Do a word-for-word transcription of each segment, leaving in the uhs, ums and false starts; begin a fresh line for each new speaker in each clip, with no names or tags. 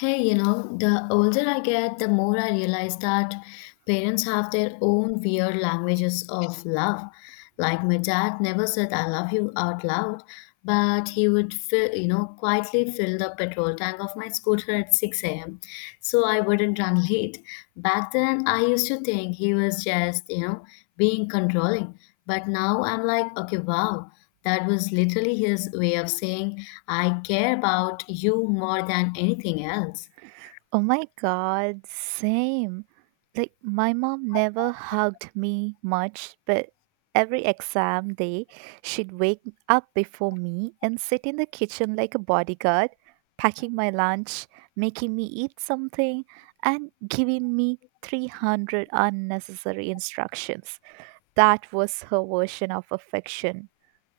Hey, you know, the older I get, the more I realize that parents have their own weird languages of love. Like my dad never said I love you out loud, but he would fill, you know, quietly fill the petrol tank of my scooter at six a m so I wouldn't run late. Back then, I used to think he was just, you know, being controlling, but now I'm like, okay, wow. That was literally his way of saying, I care about you more than anything else.
Oh my god, same. Like, my mom never hugged me much, but every exam day, she'd wake up before me and sit in the kitchen like a bodyguard, packing my lunch, making me eat something, and giving me three hundred unnecessary instructions. That was her version of affection.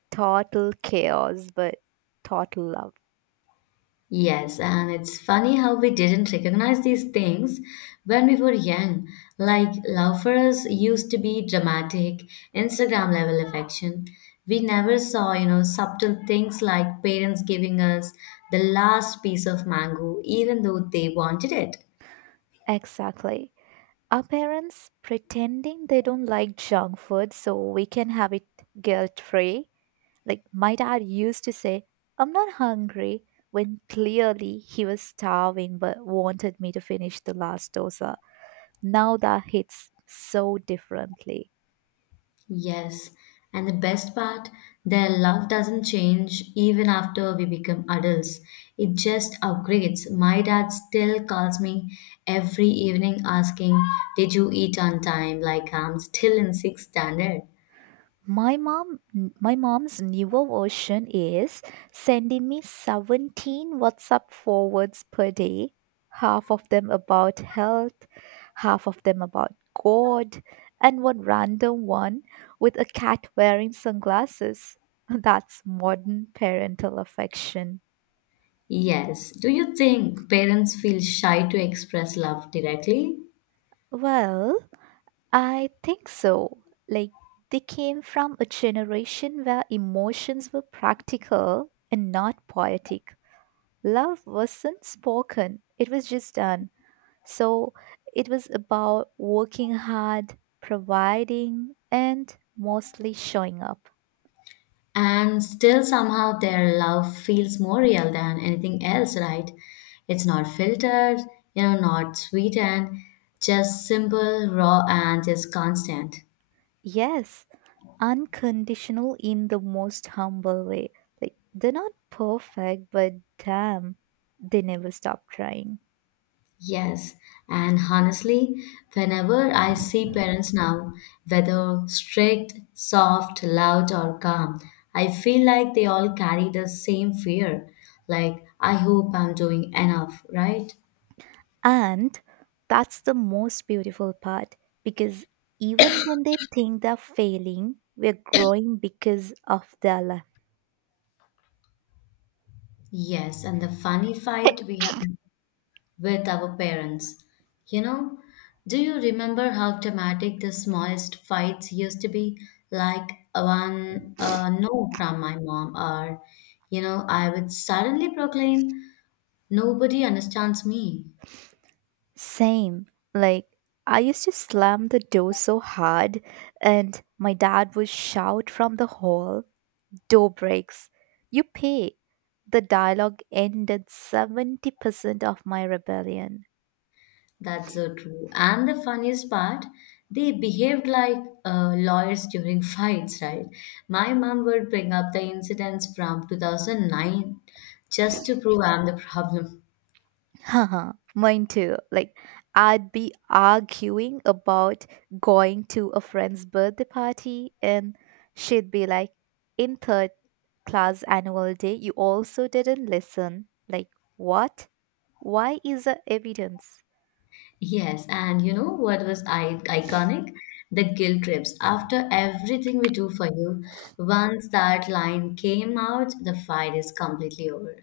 Total chaos, but total love.
Yes, and it's funny how we didn't recognize these things when we were young. Like, love for us used to be dramatic, Instagram level affection. We never saw, you know, subtle things like parents giving us the last piece of mango, even though they wanted it.
Exactly. Our parents pretending they don't like junk food so we can have it guilt free. Like my dad used to say, I'm not hungry, when clearly he was starving but wanted me to finish the last dosa. Now that hits so differently.
Yes, and the best part, their love doesn't change even after we become adults. It just upgrades. My dad still calls me every evening asking, did you eat on time? Like I'm still in sixth standard.
My mom, my mom's newer version is sending me seventeen WhatsApp forwards per day, half of them about health, half of them about God, and one random one with a cat wearing sunglasses. That's modern parental affection.
Yes. Do you think parents feel shy to express love directly?
Well, I think so. Like, they came from a generation where emotions were practical and not poetic. Love wasn't spoken, it was just done. So it was about working hard, providing, and mostly showing up.
And still somehow their love feels more real than anything else, right? It's not filtered, you know not sweetened, just simple, raw, and just constant.
Yes, unconditional in the most humble way. Like, they're not perfect, but damn, they never stop trying.
Yes, and honestly, whenever I see parents now, whether strict, soft, loud, or calm, I feel like they all carry the same fear. Like, I hope I'm doing enough, right?
And that's the most beautiful part because even when they think they're failing, we're growing because of their
Yes, and the funny fight we have with our parents. You know, do you remember how dramatic the smallest fights used to be? Like one uh, no from my mom, or, you know, I would suddenly proclaim, nobody understands me.
Same. Like, I used to slam the door so hard, and my dad would shout from the hall, Door breaks. You pay. The dialogue ended seventy percent of my rebellion.
That's so true. And the funniest part, they behaved like uh, lawyers during fights, right? My mom would bring up the incidents from two thousand nine just to prove I'm the problem.
Haha, mine too. Like, I'd be arguing about going to a friend's birthday party, and she'd be like, In third class annual day, you also didn't listen. Like, what? Why is there evidence?
Yes, and you know what was I iconic? The guilt trips. After everything we do for you, once that line came out, the fight is completely over.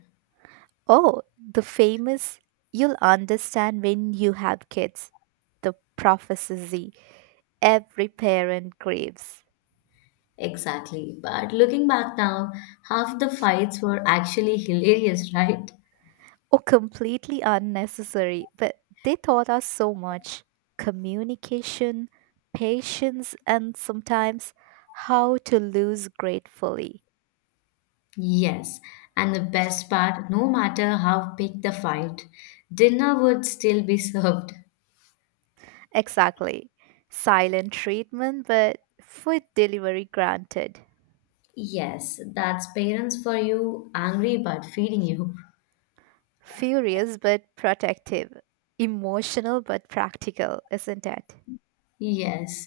Oh, the famous, you'll understand when you have kids. The prophecy every parent craves.
Exactly. But looking back now, half the fights were actually hilarious, right?
Oh, completely unnecessary, but they taught us so much communication, patience, and sometimes how to lose gratefully.
Yes, and the best part, no matter how big the fight, dinner would still be served.
Exactly. Silent treatment, but food delivery granted.
Yes, that's parents for you, angry but feeding you.
Furious, but protective. Emotional, but practical, isn't it?
Yes.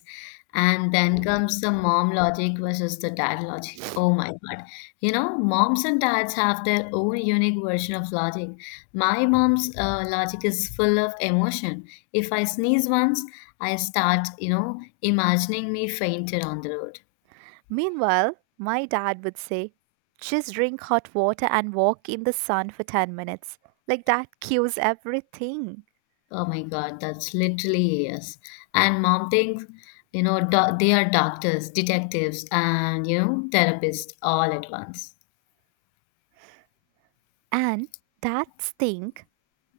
And then comes the mom logic versus the dad logic. Oh my God. You know, moms and dads have their own unique version of logic. My mom's uh, logic is full of emotion. If I sneeze once, I start, you know, imagining me fainted on the road.
Meanwhile, my dad would say, just drink hot water and walk in the sun for ten minutes. Like that cures everything.
Oh my God, that's literally yes. And mom thinks, you know, doc they are doctors, detectives, and, you know, therapists all at once.
And dads think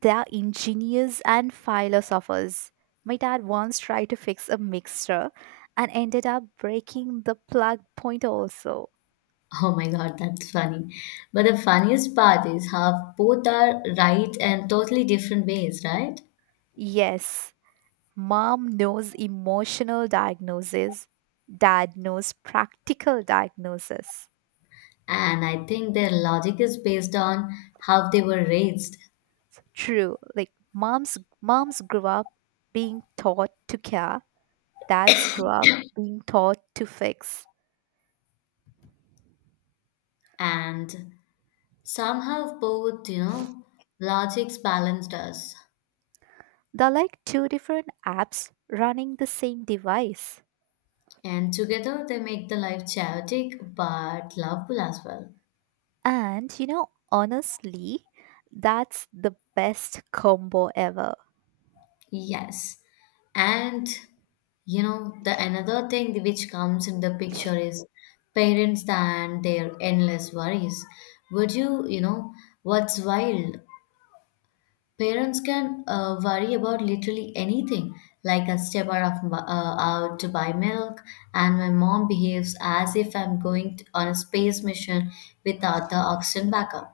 they are engineers and philosophers. My dad once tried to fix a mixer and ended up breaking the plug point also.
Oh my god, that's funny. But the funniest part is how both are right and totally different ways, right?
Yes, mom knows emotional diagnosis, dad knows practical diagnosis.
And I think their logic is based on how they were raised.
True. Like moms moms grew up being taught to care, dads grew up being taught to fix.
And somehow both, you know, logics balanced us.
They're like two different apps running the same device.
And together they make the life chaotic but lovable as well.
And you know, honestly, that's the best combo ever.
Yes. And you know, the another thing which comes in the picture is parents and their endless worries. Would you, you know, what's wild? Parents can uh, worry about literally anything, like a stepper of m- uh, out to buy milk, and my mom behaves as if I'm going t- on a space mission without the oxygen backup.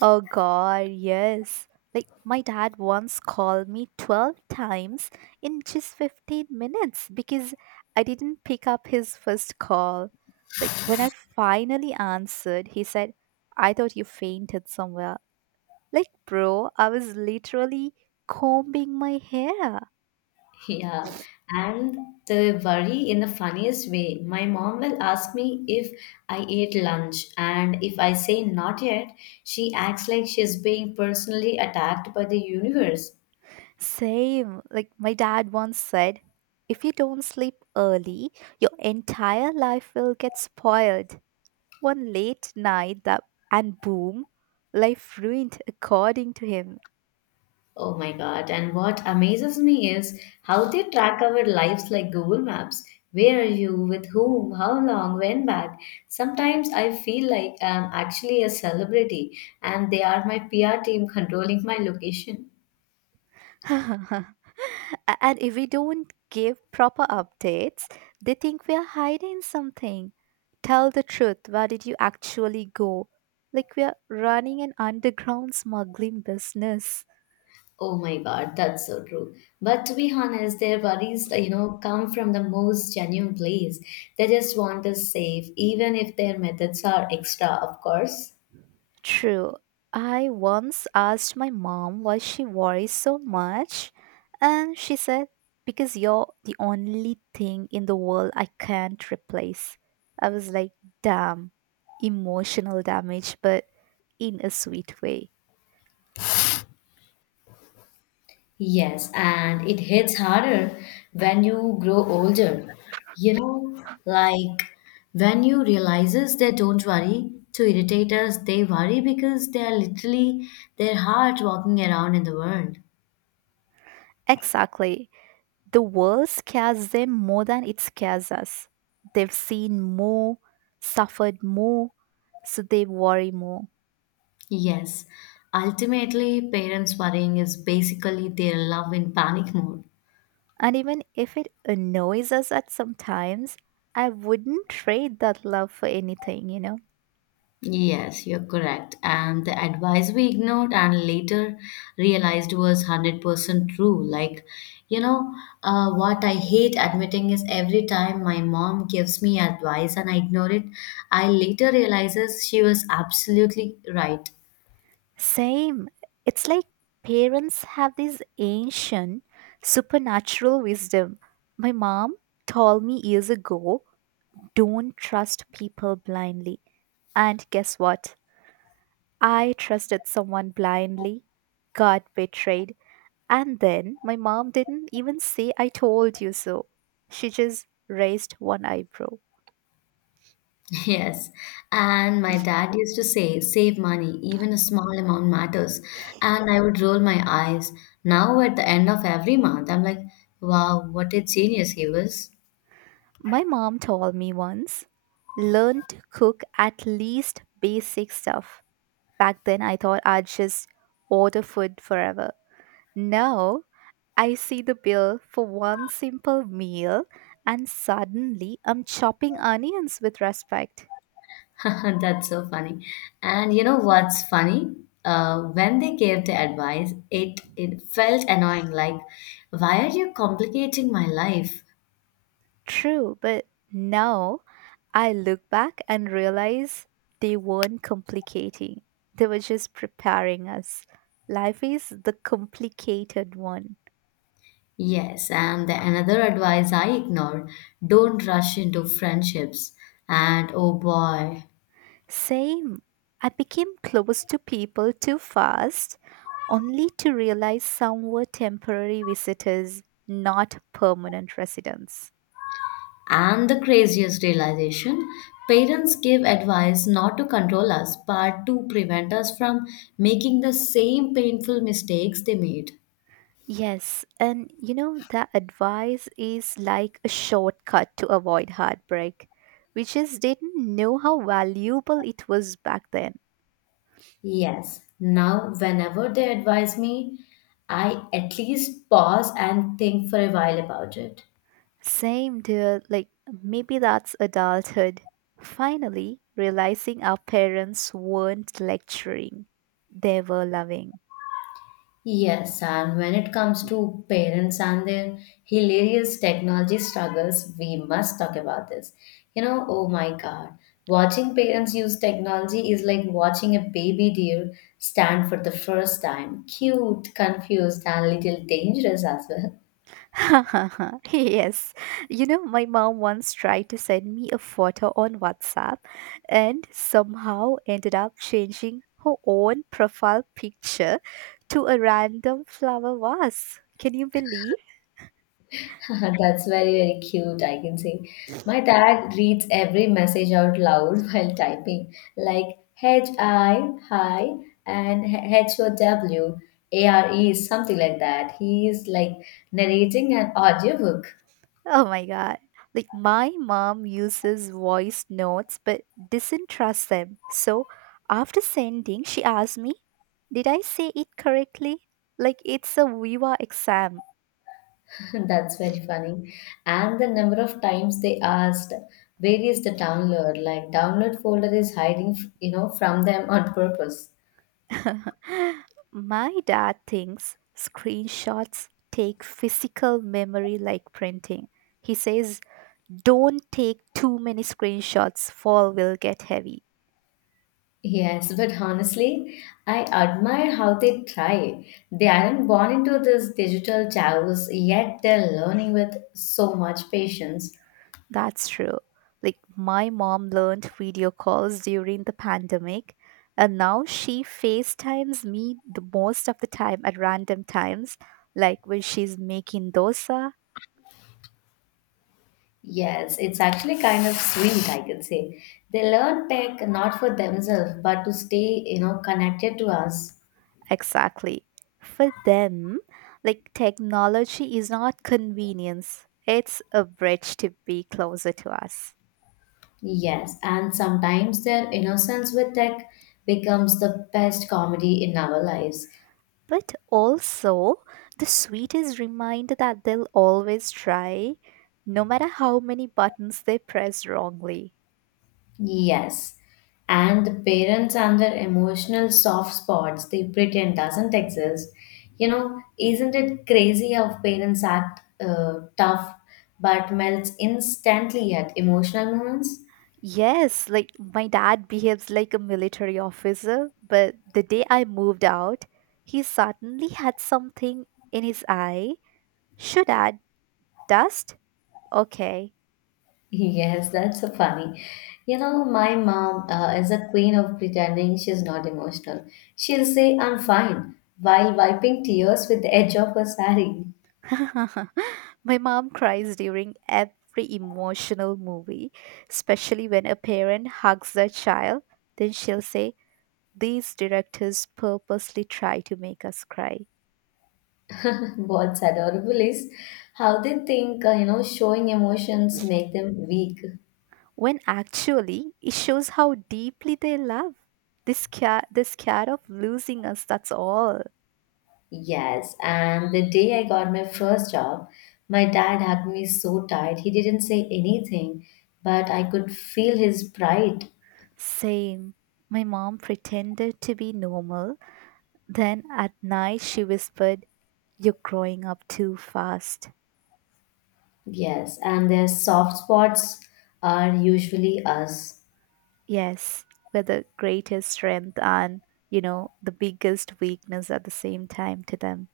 Oh god, yes. Like my dad once called me twelve times in just fifteen minutes because I didn't pick up his first call. Like when I finally answered, he said, "I thought you fainted somewhere." Like bro, I was literally combing my hair.
Yeah, and the worry in the funniest way. My mom will ask me if I ate lunch, and if I say not yet, she acts like she's being personally attacked by the universe.
Same. Like my dad once said, "If you don't sleep early, your entire life will get spoiled." One late night that and boom, life ruined according to him.
Oh my God. And what amazes me is how they track our lives like Google Maps. Where are you? With whom? How long? When back? Sometimes I feel like I'm actually a celebrity and they are my P R team controlling my location.
and if we don't give proper updates, they think we are hiding something. Tell the truth, where did you actually go? Like we are running an underground smuggling business.
Oh my God, that's so true. But to be honest, their worries, uh, you know, come from the most genuine place. They just want us safe, even if their methods are extra, of course.
True. I once asked my mom why she worries so much, and she said, Because you're the only thing in the world I can't replace. I was like, Damn, emotional damage, but in a sweet way.
Yes, and it hits harder when you grow older. You know, like when you realizes they don't worry to irritate us, they worry because they are literally their heart walking around in the world.
Exactly. The world scares them more than it scares us. They've seen more, suffered more, so they worry more.
Yes, ultimately, parents worrying is basically their love in panic mode.
And even if it annoys us at some times, I wouldn't trade that love for anything, you know?
Yes, you're correct. And the advice we ignored and later realized was a hundred percent true. Like, you know, uh, what I hate admitting is every time my mom gives me advice and I ignore it, I later realizes she was absolutely right.
Same. It's like parents have this ancient supernatural wisdom. My mom told me years ago don't trust people blindly. And guess what? I trusted someone blindly, got betrayed, and then my mom didn't even say I told you so. She just raised one eyebrow.
Yes, and my dad used to say, save money, even a small amount matters. And I would roll my eyes. Now, at the end of every month, I'm like, wow, what a genius he was.
My mom told me once, learn to cook at least basic stuff. Back then, I thought I'd just order food forever. Now, I see the bill for one simple meal, and suddenly I'm chopping onions with respect.
That's so funny. And you know what's funny? Uh, when they gave the advice, it, it felt annoying, like, why are you complicating my life?
True, but now I look back and realize they weren't complicating, they were just preparing us. Life is the complicated one.
Yes, and the another advice I ignored, don't rush into friendships. And oh boy,
Same. I became close to people too fast, only to realize some were temporary visitors, not permanent residents.
and the craziest realization parents give advice not to control us, but to prevent us from making the same painful mistakes they made.
Yes, and you know, the advice is like a shortcut to avoid heartbreak. We just didn't know how valuable it was back then.
Yes. Now, whenever they advise me, I at least pause and think for a while about it.
Same, dear, like maybe that's adulthood. Finally, realizing our parents weren't lecturing, they were loving.
Yes, and when it comes to parents and their hilarious technology struggles, we must talk about this. You know, oh my God, watching parents use technology is like watching a baby deer stand for the first time. Cute, confused, and little dangerous as well.
yes. You know, my mom once tried to send me a photo on WhatsApp and somehow ended up changing her own profile picture to a random flower vase. Can you believe?
That's very, very cute, I can see. My dad reads every message out loud while typing, like H I, hi, and H O W, A R E, something like that. He is like narrating an audiobook.
Oh my god. Like my mom uses voice notes but doesn't trust them. So after sending, she asked me, Did I say it correctly? Like it's a Viva exam.
That's very funny. And the number of times they asked, where is the download? Like, download folder is hiding, you know, from them on purpose.
My dad thinks screenshots take physical memory like printing. He says, don't take too many screenshots, fall will get heavy.
Yes, but honestly, I admire how they try. They aren't born into this digital chaos, yet they're learning with so much patience.
That's true. Like, my mom learned video calls during the pandemic, and now she FaceTimes me the most of the time at random times, like when she's making dosa
Yes, it's actually kind of sweet, I could say. They learn tech not for themselves, but to stay, you know, connected to us.
Exactly. For them, like technology is not convenience, it's a bridge to be closer to us.
Yes, and sometimes their innocence with tech becomes the best comedy in our lives.
But also, the sweetest reminder that they'll always try, no matter how many buttons they press wrongly.
Yes. And the parents and their emotional soft spots they pretend doesn't exist. You know, isn't it crazy how parents act uh, tough but melts instantly at emotional moments?
Yes, like my dad behaves like a military officer, but the day I moved out, he suddenly had something in his eye. Should add dust? Okay.
Yes, that's so funny. You know, my mom uh, is a queen of pretending she's not emotional. She'll say, I'm fine, while wiping tears with the edge of her sari.
My mom cries during every emotional movie, especially when a parent hugs their child. Then she'll say, These directors purposely try to make us cry.
What's adorable is how they think, uh, you know, showing emotions make them weak.
When actually, it shows how deeply they love. They're scared, they're scared of losing us, that's all.
Yes, and the day I got my first job, my dad hugged me so tight. He didn't say anything, but I could feel his pride.
Same. My mom pretended to be normal. Then at night, she whispered, You're growing up too fast.
Yes, and their soft spots are usually us.
Yes, with the greatest strength and, you know, the biggest weakness at the same time to them.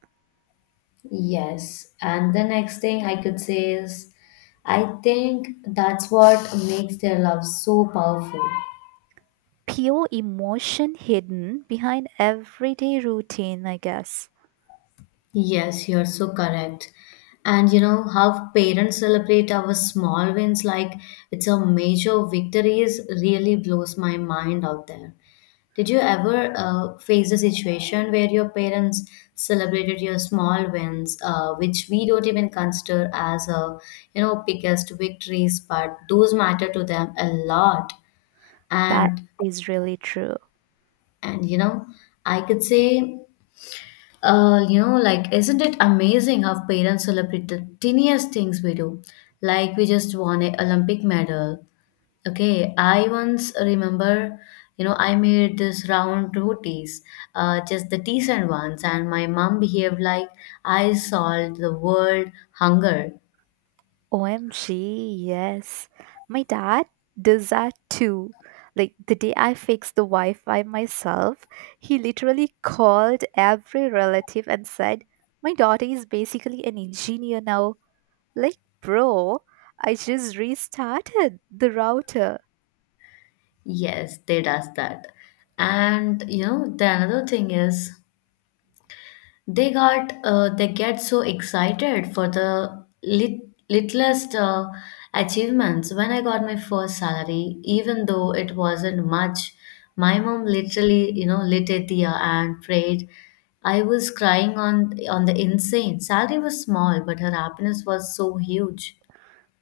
Yes, and the next thing I could say is, I think that's what makes their love so powerful.
Pure emotion hidden behind everyday routine, I guess.
Yes, you're so correct. And you know how parents celebrate our small wins like it's a major victory is really blows my mind out there. Did you ever uh, face a situation where your parents celebrated your small wins, uh, which we don't even consider as a you know biggest victories, but those matter to them a lot.
That
And
is really true.
and you know I could say. Uh, you know, like, isn't it amazing how parents celebrate the tiniest things we do? Like, we just won an Olympic medal. Okay, I once remember, you know, I made this round rotis, uh, just the decent ones, and my mom behaved like I solved the world hunger.
O M G, yes. My dad does that too. Like the day I fixed the Wi Fi myself, he literally called every relative and said, My daughter is basically an engineer now. Like, bro, I just restarted the router.
Yes, they does that. And you know, the another thing is they got uh, they get so excited for the lit- littlest uh, achievements. When I got my first salary, even though it wasn't much, my mom literally, you know lit a diya and prayed. I was crying on on the insane. Salary was small, but her happiness was so huge.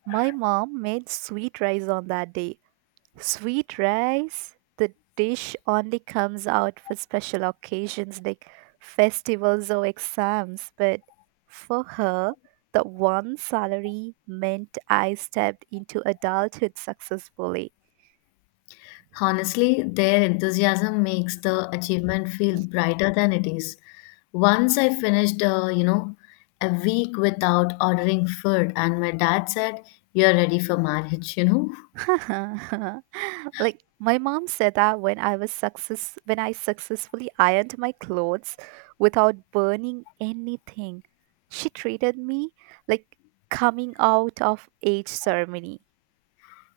My mom made sweet rice on that day. Sweet rice? The dish only comes out for special occasions like festivals or exams, but for her, the one salary meant I stepped into adulthood successfully.
Honestly, their enthusiasm makes the achievement feel brighter than it is. Once I finished, uh, you know, a week without ordering food, and my dad said, you're ready for marriage, you know?
like my mom said that when I was success when I successfully ironed my clothes without burning anything, she treated me like coming out of age ceremony.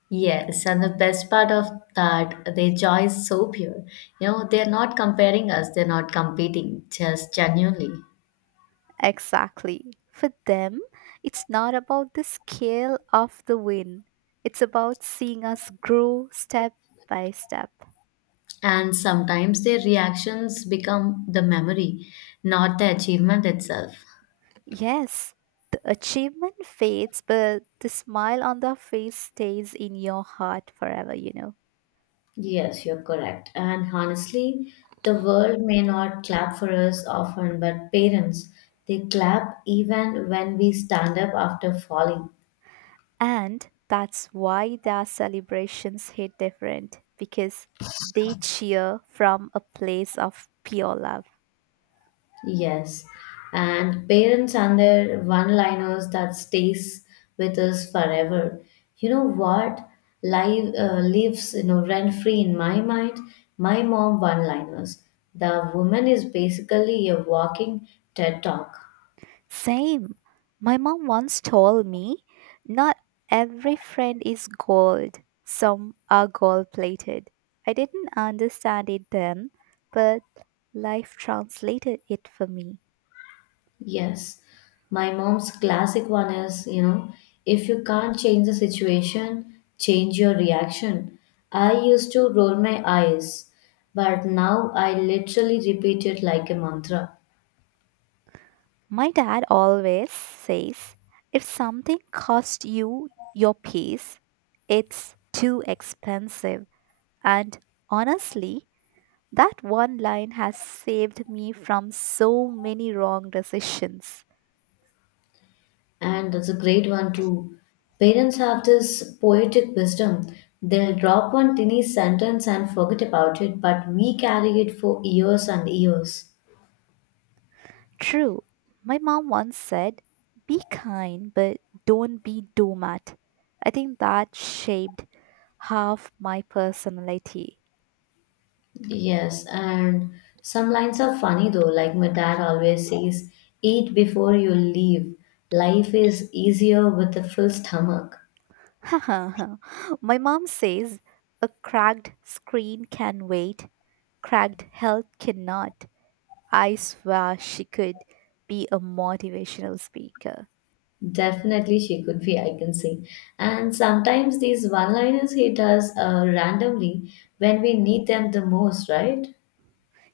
Yes, and the best part of that, their joy is so pure. You know, they're not comparing us, they're not competing, just genuinely.
Exactly. For them, it's not about the scale of the win. It's about seeing us grow step by step.
And sometimes their reactions become the memory, not the achievement itself.
Yes, the achievement fades, but the smile on the face stays in your heart forever, you know.
Yes, you're correct. And honestly, the world may not clap for us often, but parents, they clap even when we stand up after falling.
And that's why their celebrations hit different because they cheer from a place of pure love.
Yes. And parents and their one-liners that stays with us forever. You know what? Live uh, lives you know rent-free in my mind. My mom one-liners. The woman is basically a walking TED talk.
Same. My mom once told me not every friend is gold, some are gold plated. I didn't understand it then, but life translated it for me.
Yes, my mom's classic one is, you know, if you can't change the situation, change your reaction. I used to roll my eyes, but now I literally repeat it like a mantra.
My dad always says if something costs you your peace, it's too expensive. And honestly, that one line has saved me from so many wrong decisions.
And that's a great one too. Parents have this poetic wisdom. They'll drop one tiny sentence and forget about it, but we carry it for years and years.
True, my mom once said, be kind, but don't be doormat. I think that shaped half my personality.
Yes, and some lines are funny though. Like my dad always says, eat before you leave. Life is easier with a full stomach.
my mom says a cracked screen can wait, cracked health cannot. I swear she could be a motivational speaker.
Definitely, she could be, I can see. And sometimes these one liners hit us uh, randomly when we need them the most, right?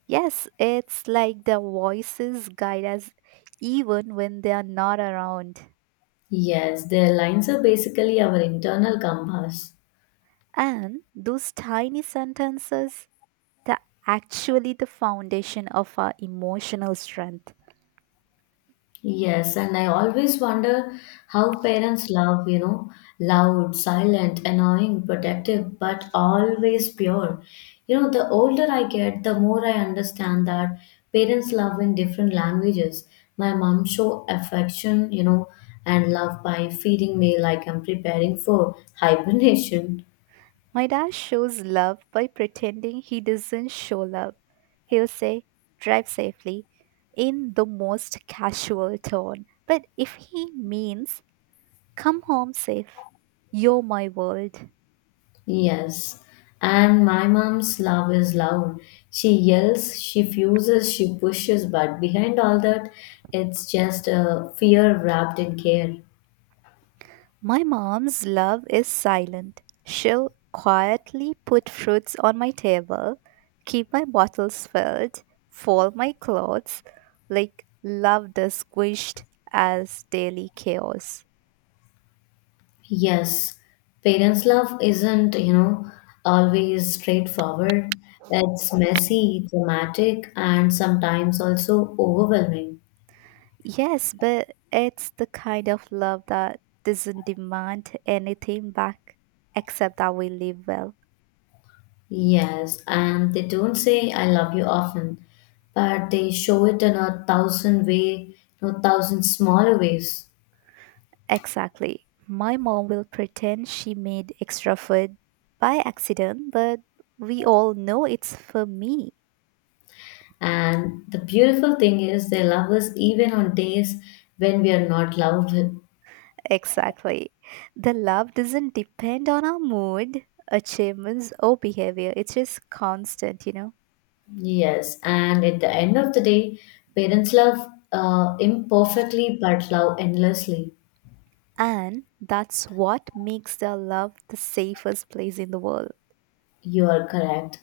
Yes, it's like the voices guide us even when they are not around.
Yes, their lines are basically our internal compass.
And those tiny sentences that actually the foundation of our emotional strength.
Yes, and I always wonder how parents love, you know, loud, silent, annoying, protective, but always pure. You know, the older I get, the more I understand that parents love in different languages. My mom show affection, you know, and love by feeding me like I'm preparing for hibernation.
My dad shows love by pretending he doesn't show love. He'll say, drive safely, in the most casual tone. But if he means Come home safe. You're my world.
Yes. And my mom's love is loud. She yells, she fuses, she pushes, but behind all that, it's just a fear wrapped in care.
My mom's love is silent. She'll quietly put fruits on my table, keep my bottles filled, fold my clothes, like love does squished as daily chaos.
Yes, parents' love isn't, you know, always straightforward. It's messy, dramatic, and sometimes also overwhelming.
Yes, but it's the kind of love that doesn't demand anything back except that we live well.
Yes, and they don't say I love you often, but they show it in a thousand way, you know, thousand smaller ways.
Exactly. My mom will pretend she made extra food by accident, but we all know it's for me.
And the beautiful thing is, they love us even on days when we are not loved.
Exactly. The love doesn't depend on our mood, achievements, or behavior. It's just constant, you know?
Yes, and at the end of the day, parents love uh, imperfectly but love endlessly.
And that's what makes the love the safest place in the world.
You are correct.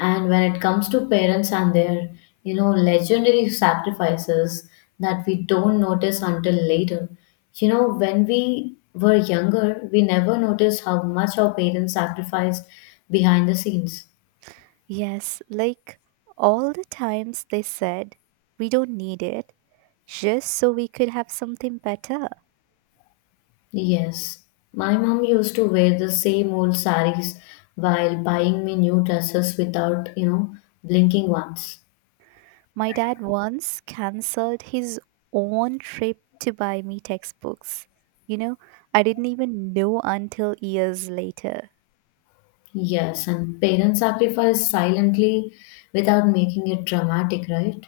And when it comes to parents and their, you know, legendary sacrifices that we don't notice until later, you know, when we were younger, we never noticed how much our parents sacrificed behind the scenes.
Yes, like all the times they said, we don't need it, just so we could have something better.
Yes, my mom used to wear the same old saris while buying me new dresses without, you know, blinking once.
My dad once cancelled his own trip to buy me textbooks. You know, I didn't even know until years later.
Yes, and parents sacrifice silently without making it dramatic, right?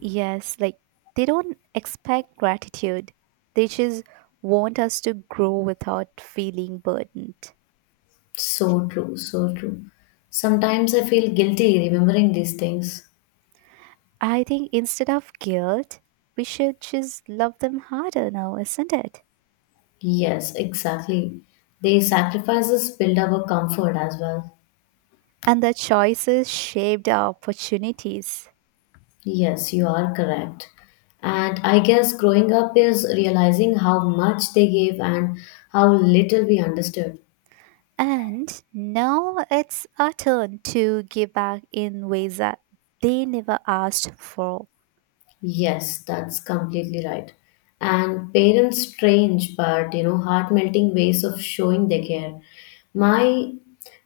Yes, like they don't expect gratitude, they just want us to grow without feeling burdened.
So true, so true. Sometimes I feel guilty remembering these things.
I think instead of guilt, we should just love them harder now, isn't it?
Yes, exactly. They sacrifices build our comfort as well.
And their choices shaped our opportunities.
Yes, you are correct. And I guess growing up is realizing how much they gave and how little we understood.
And now it's our turn to give back in ways that they never asked for.
Yes, that's completely right. And parents' strange but you know heart-melting ways of showing their care. My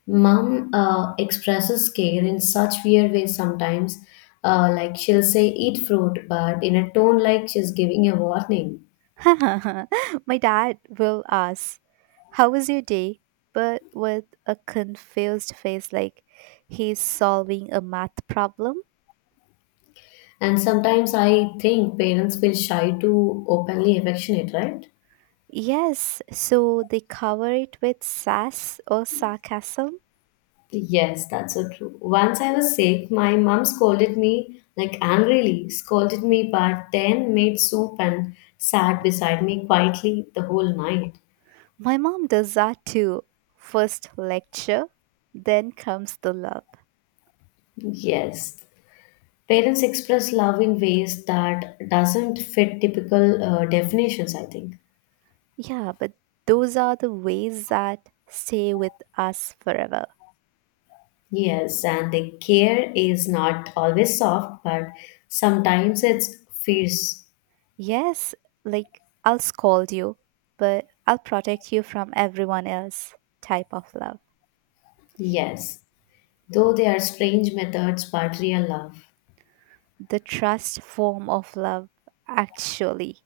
mom uh, expresses care in such weird ways sometimes. Uh, like she'll say, "Eat fruit," but in a tone like she's giving a warning.
My dad will ask, How was your day? But with a confused face, like he's solving a math problem.
And sometimes I think parents feel shy to openly affectionate, right?
Yes, so they cover it with sass or sarcasm.
Yes, that's so true. Once I was sick, my mom scolded me, like angrily, scolded me, but then made soup and sat beside me quietly the whole night.
My mom does that too. First lecture, then comes the love.
Yes, parents express love in ways that doesn't fit typical uh, definitions, I think.
Yeah, but those are the ways that stay with us forever.
Yes, and the care is not always soft, but sometimes it's fierce.
Yes, like I'll scold you, but I'll protect you from everyone else type of love.
Yes, though they are strange methods but real love.
The trust form of love, actually.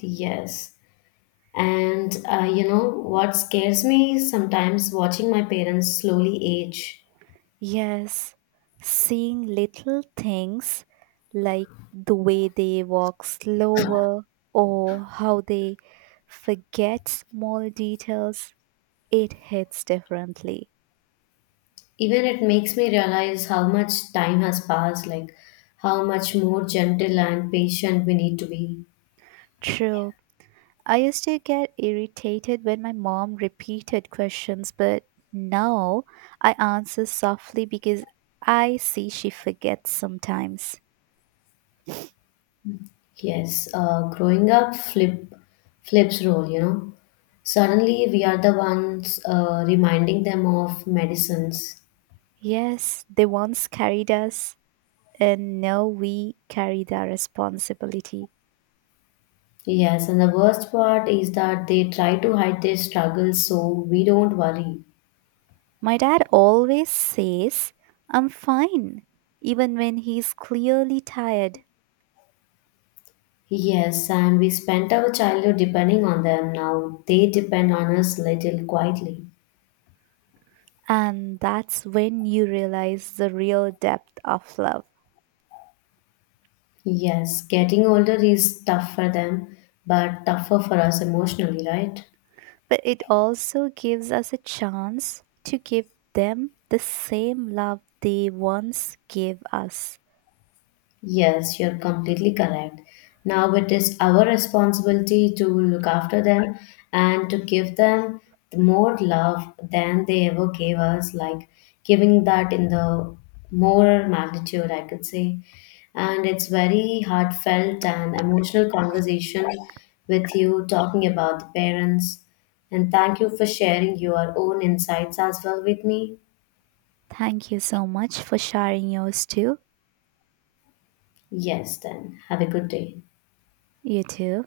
Yes, and uh, you know what scares me sometimes watching my parents slowly age.
Yes, seeing little things like the way they walk slower or how they forget small details, it hits differently.
Even it makes me realize how much time has passed, like how much more gentle and patient we need to be.
True, I used to get irritated when my mom repeated questions, but now I answer softly because I see she forgets sometimes.
Yes, uh, growing up flip flips role, you know, suddenly we are the ones uh, reminding them of medicines.
Yes, they once carried us, and now we carry their responsibility.
Yes, and the worst part is that they try to hide their struggles so we don't worry.
My dad always says, I'm fine, even when he's clearly tired.
Yes, and we spent our childhood depending on them. Now they depend on us little quietly.
And that's when you realize the real depth of love.
Yes, getting older is tough for them, but tougher for us emotionally, right?
But it also gives us a chance to give them the same love they once gave us.
Yes, you're completely correct. Now it is our responsibility to look after them and to give them more love than they ever gave us, like giving that in the more magnitude, I could say. And it's very heartfelt and emotional conversation with you talking about the parents. And thank you for sharing your own insights as well with me.
Thank you so much for sharing yours too.
Yes, then have a good day.
You too.